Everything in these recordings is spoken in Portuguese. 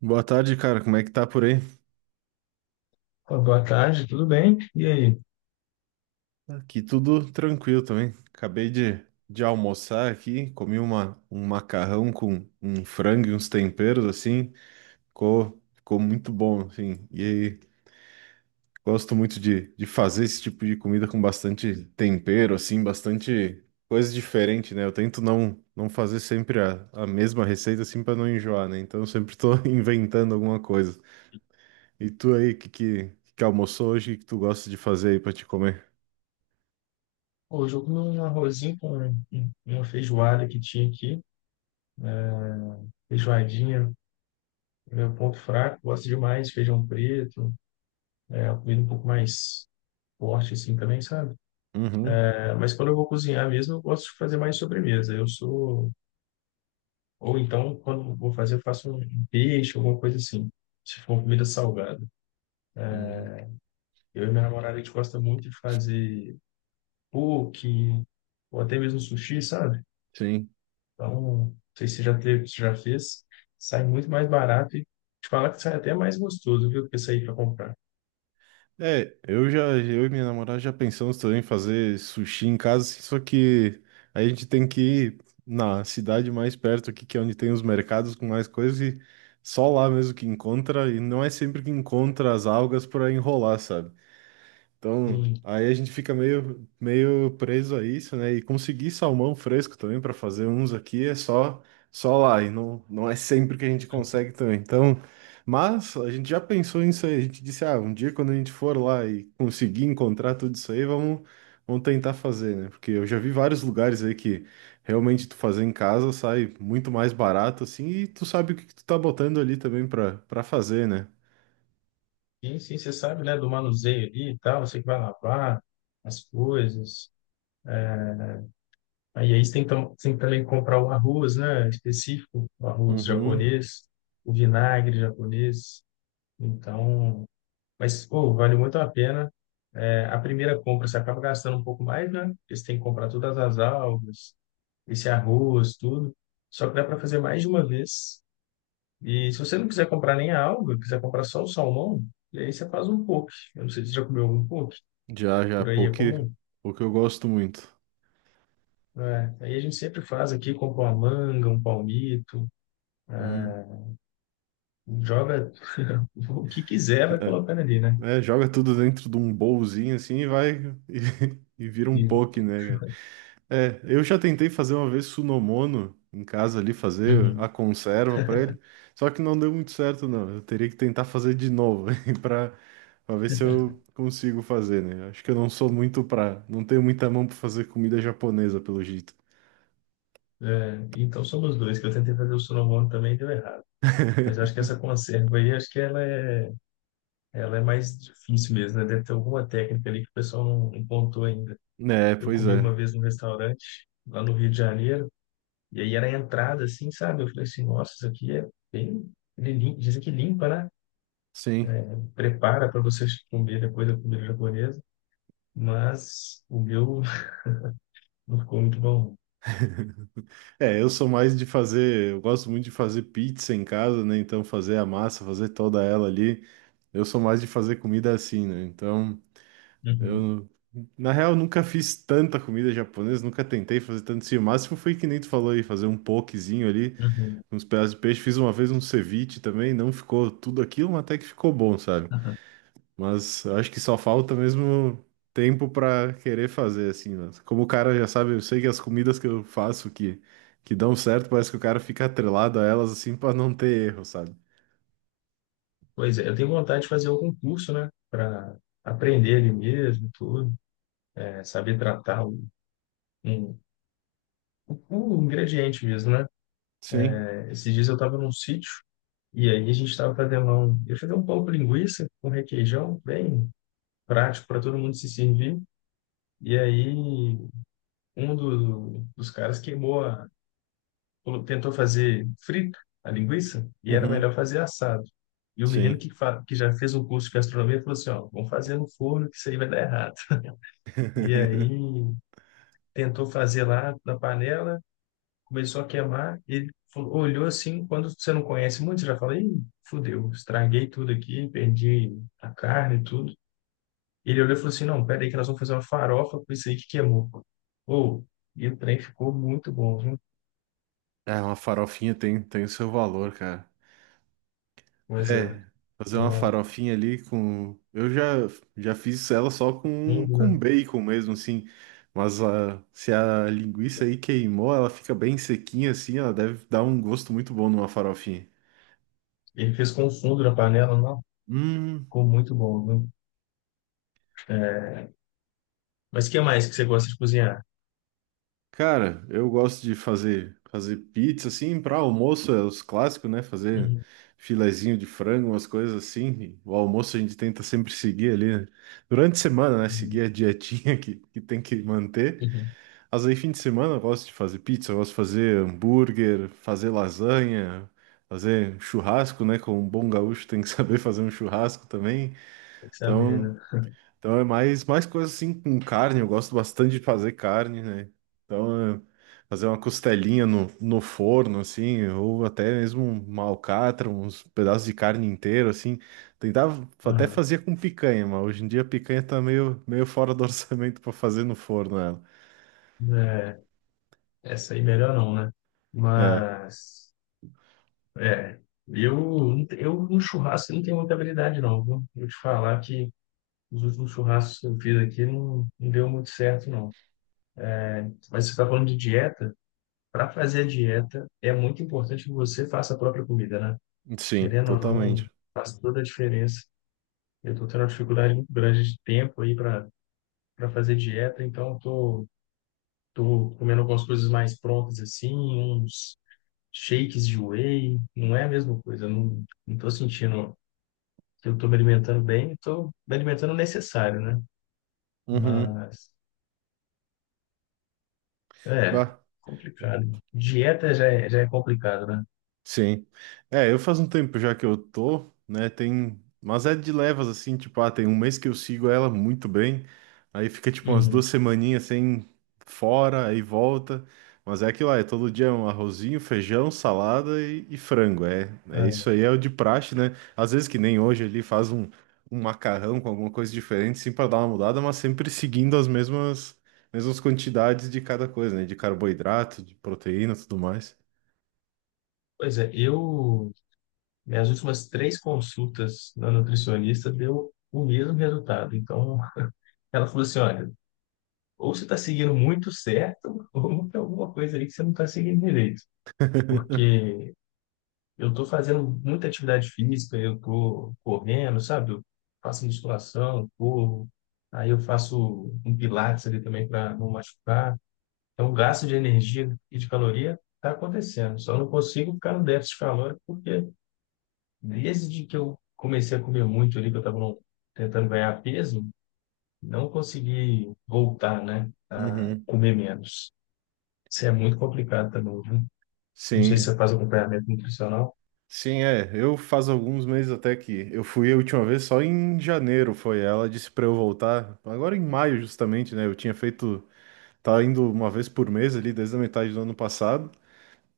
Boa tarde, cara. Como é que tá por aí? Ô, boa tarde, tudo bem? E aí? Aqui tudo tranquilo também. Acabei de almoçar aqui, comi um macarrão com um frango e uns temperos, assim. Ficou muito bom, assim. E aí, gosto muito de fazer esse tipo de comida com bastante tempero, assim, bastante coisa diferente, né? Eu tento não fazer sempre a mesma receita, assim, pra não enjoar, né? Então eu sempre tô inventando alguma coisa. E tu aí, que almoçou hoje? O que tu gosta de fazer aí pra te comer? Hoje eu comi um arrozinho com uma feijoada que tinha aqui, feijoadinha, meu ponto fraco, gosto demais, feijão preto, é, uma comida um pouco mais forte assim também, sabe? Uhum. É, mas quando eu vou cozinhar mesmo, eu gosto de fazer mais sobremesa, eu sou... Ou então, quando eu vou fazer, eu faço um peixe, alguma coisa assim, se for uma comida salgada. Uhum. Eu e minha namorada, a gente gosta muito de fazer poke, ou até mesmo sushi, sabe? Sim. Então, não sei se você já teve, se já fez. Sai muito mais barato e te falar que sai até mais gostoso, viu, que sair para comprar. É, eu já, eu e minha namorada já pensamos também em fazer sushi em casa, assim, só que a gente tem que ir na cidade mais perto aqui, que é onde tem os mercados com mais coisas, e só lá mesmo que encontra, e não é sempre que encontra as algas para enrolar, sabe? Então, Sim, aí a gente fica meio preso a isso, né? E conseguir salmão fresco também para fazer uns aqui é só lá, e não é sempre que a gente consegue também. Então, mas a gente já pensou nisso aí, a gente disse, ah, um dia quando a gente for lá e conseguir encontrar tudo isso aí, vamos tentar fazer, né? Porque eu já vi vários lugares aí que realmente tu fazer em casa sai muito mais barato assim, e tu sabe o que que tu tá botando ali também para fazer, né? sim, sim, você sabe, né, do manuseio ali e tal, você que vai lavar as coisas. Aí, aí você tem que também comprar o arroz, né, específico, o arroz Uhum. japonês, o vinagre japonês. Então, mas, pô, vale muito a pena. É, a primeira compra você acaba gastando um pouco mais, né, porque você tem que comprar todas as algas, esse arroz, tudo. Só que dá para fazer mais de uma vez. E se você não quiser comprar nem a alga, quiser comprar só o salmão, e aí você faz um poke. Eu não sei se você já comeu algum poke, Já, por aí é poke, comum. poke eu gosto muito. É, aí a gente sempre faz aqui, compra uma manga, um palmito, é, Hum, joga o que quiser, vai colocando ali, né? Joga tudo dentro de um bowlzinho assim e vai e vira um E- poke, né, cara? É, eu já tentei fazer uma vez Sunomono em casa ali, fazer a Uhum. conserva pra ele, só que não deu muito certo, não. Eu teria que tentar fazer de novo para para ver se eu consigo fazer, né? Acho que eu não sou muito pra, não tenho muita mão pra fazer comida japonesa, pelo jeito. É, então somos dois, que eu tentei fazer o sonomono também e deu errado. Mas eu acho que essa conserva aí, acho que ela é mais difícil mesmo, né? Deve ter alguma técnica ali que o pessoal não contou ainda. É, Eu pois comi é. uma vez num restaurante lá no Rio de Janeiro, e aí era a entrada, assim, sabe? Eu falei assim, nossa, isso aqui é bem. Ele Dizem que limpa, né? Sim. Prepara para você comer depois da comida japonesa, mas o meu não ficou muito bom. É, eu sou mais de fazer, eu gosto muito de fazer pizza em casa, né? Então fazer a massa, fazer toda ela ali. Eu sou mais de fazer comida assim, né? Então, Uhum, eu na real nunca fiz tanta comida japonesa, nunca tentei fazer tanto assim. O máximo foi que nem tu falou aí, fazer um pokezinho ali, uhum. uns pedaços de peixe. Fiz uma vez um ceviche também, não ficou tudo aquilo, mas até que ficou bom, sabe? Aham. Mas eu acho que só falta mesmo tempo pra querer fazer, assim, né? Como o cara já sabe, eu sei que as comidas que eu faço que dão certo, parece que o cara fica atrelado a elas, assim, pra não ter erro, sabe? Pois é, eu tenho vontade de fazer algum curso, né? Para aprender ali mesmo, tudo, é, saber tratar o, um, o ingrediente mesmo, né? Sim. É, esses dias eu estava num sítio, e aí a gente estava fazendo um, eu fazia um pão com linguiça com requeijão, bem prático para todo mundo se servir. E aí um dos caras queimou a, tentou fazer frito a linguiça e era Uhum. melhor fazer assado. E o menino Sim. que, que já fez um curso de gastronomia falou assim, ó, vamos fazer no forno que isso aí vai dar errado. E aí tentou fazer lá na panela, começou a queimar, ele falou, olhou assim, quando você não conhece muito, você já fala, ih, fudeu, estraguei tudo aqui, perdi a carne e tudo. Ele olhou e falou assim, não, pera aí que nós vamos fazer uma farofa com isso aí que queimou. Ou, e o trem ficou muito bom, viu? É, uma farofinha tem o seu valor, cara. Coisa, É, fazer uma um farofinha ali com. Eu já, já fiz ela só com, fundo, com né? bacon mesmo, assim. Mas a, se a linguiça aí queimou, ela fica bem sequinha assim, ela deve dar um gosto muito bom numa farofinha. Ele fez com fundo na panela, não? Hum, Ficou muito bom, viu? É, mas o que mais que você gosta de cozinhar? cara, eu gosto de fazer pizza assim para almoço, é os clássicos, né? Fazer Uhum, filezinho de frango, umas coisas assim. O almoço a gente tenta sempre seguir ali, né? Durante a semana, né? uhum, Seguir a dietinha que tem que manter. uhum. Mas aí, fim de semana, eu gosto de fazer pizza, eu gosto de fazer hambúrguer, fazer lasanha, fazer churrasco, né? Como um bom gaúcho tem que saber fazer um churrasco também. Tem que saber, Então, né? então é mais coisa assim com carne, eu gosto bastante de fazer carne, né? Então, é fazer uma costelinha no forno, assim, ou até mesmo uma alcatra, uns pedaços de carne inteiro, assim. Tentava, até Aham. fazia com picanha, mas hoje em dia a picanha tá meio fora do orçamento para fazer no forno ela. É, essa aí melhor não, né? É. Mas... É, eu, eu no churrasco eu não tenho muita habilidade, não, viu? Vou te falar que os últimos churrascos que eu fiz aqui não, não deu muito certo, não. Mas você está falando de dieta, para fazer a dieta é muito importante que você faça a própria comida, né? Sim, Querendo ou não, totalmente. faz toda a diferença. Eu estou tendo uma dificuldade muito grande de tempo aí para fazer dieta, então tô comendo algumas coisas mais prontas assim, uns shakes de whey, não é a mesma coisa, não, não tô sentindo. Se eu estou me alimentando bem, estou me alimentando o necessário, né? Uhum. Mas é Bah. complicado. Dieta já é complicado, né? Sim. É, eu faz um tempo já que eu tô, né? Tem. Mas é de levas, assim, tipo, ah, tem um mês que eu sigo ela muito bem. Aí fica, tipo, umas duas Uhum. semaninhas sem fora, aí volta. Mas é aquilo lá, é todo dia um arrozinho, feijão, salada e frango. É, é isso É. aí, é o de praxe, né? Às vezes que nem hoje ele faz um, um macarrão com alguma coisa diferente, sim, pra dar uma mudada, mas sempre seguindo mesmas quantidades de cada coisa, né? De carboidrato, de proteína, tudo mais. Pois é, eu minhas últimas três consultas na nutricionista deu o mesmo resultado. Então, ela falou assim, olha, ou você está seguindo muito certo, ou tem alguma coisa aí que você não está seguindo direito, porque eu estou fazendo muita atividade física, eu estou correndo, sabe? Eu faço musculação, corro, aí eu faço um pilates ali também para não machucar. Então, o gasto de energia e de caloria está acontecendo. Só não consigo ficar no déficit calórico porque desde que eu comecei a comer muito ali, que eu estava tentando ganhar peso, não consegui voltar, né, a comer menos. Isso é muito complicado também, viu? Não sei se Sim, você faz acompanhamento nutricional. sim, é. Eu faz alguns meses até que eu fui a última vez só em janeiro, foi. Ela disse pra eu voltar agora em maio justamente, né? Eu tinha feito, tava indo uma vez por mês ali desde a metade do ano passado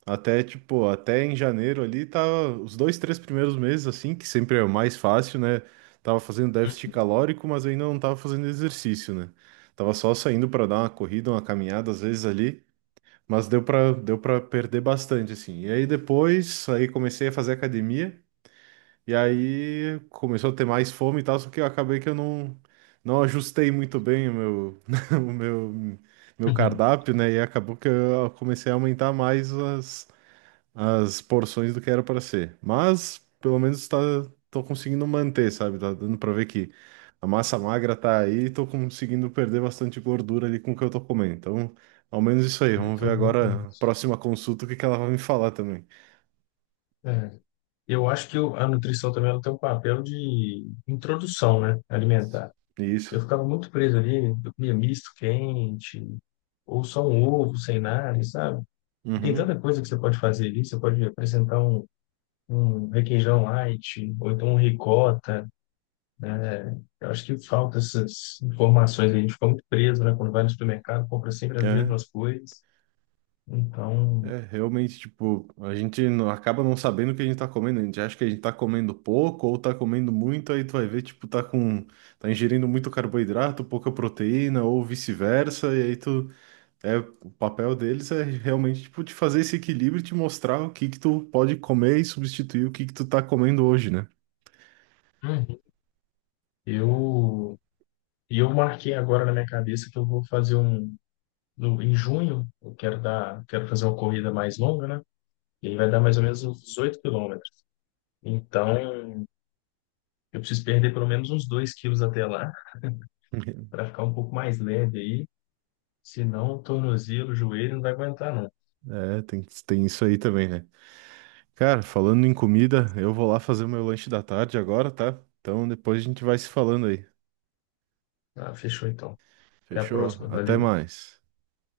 até em janeiro ali tava os dois, três primeiros meses assim que sempre é o mais fácil, né? Tava fazendo déficit calórico, mas ainda não tava fazendo exercício, né? Tava só saindo pra dar uma corrida, uma caminhada às vezes ali. Mas deu para perder bastante, assim. E aí depois, aí comecei a fazer academia, e aí começou a ter mais fome e tal, só que eu acabei que eu não, não ajustei muito bem o o meu, meu cardápio, né? E acabou que eu comecei a aumentar mais as, as porções do que era para ser. Mas pelo menos tá, tô conseguindo manter, sabe? Tá dando para ver que a massa magra tá aí e tô conseguindo perder bastante gordura ali com o que eu tô comendo. Então, ao menos isso aí. Vamos ver Então, bom. agora a próxima consulta o que que ela vai me falar também. Eu acho que a nutrição também ela tem um papel de introdução, né, alimentar. Eu Isso. ficava muito preso ali, eu comia misto quente, ou só um ovo sem nada, sabe? Tem tanta Uhum. coisa que você pode fazer ali, você pode apresentar um, um requeijão light, ou então um ricota, né? Eu acho que falta essas informações, aí, a gente fica muito preso, né, quando vai no supermercado, compra sempre as É. mesmas coisas. Então, É, realmente, tipo, a gente não- acaba não sabendo o que a gente tá comendo. A gente acha que a gente tá comendo pouco ou tá comendo muito, aí tu vai ver, tipo, tá ingerindo muito carboidrato, pouca proteína ou vice-versa, e aí tu É, o papel deles é realmente tipo de fazer esse equilíbrio e te mostrar o que que tu pode comer e substituir o que que tu tá comendo hoje, né? uhum, eu, e eu marquei agora na minha cabeça que eu vou fazer um no, em junho, eu quero dar, quero fazer uma corrida mais longa, né? E aí vai dar mais ou menos uns 18 quilômetros. Então, eu preciso perder pelo menos uns 2 quilos até lá, para ficar um pouco mais leve aí. Senão, o tornozelo, o joelho não vai aguentar, não. É, tem isso aí também, né? Cara, falando em comida, eu vou lá fazer o meu lanche da tarde agora, tá? Então depois a gente vai se falando aí. Ah, fechou então. Até a Fechou? próxima. Até Valeu. mais.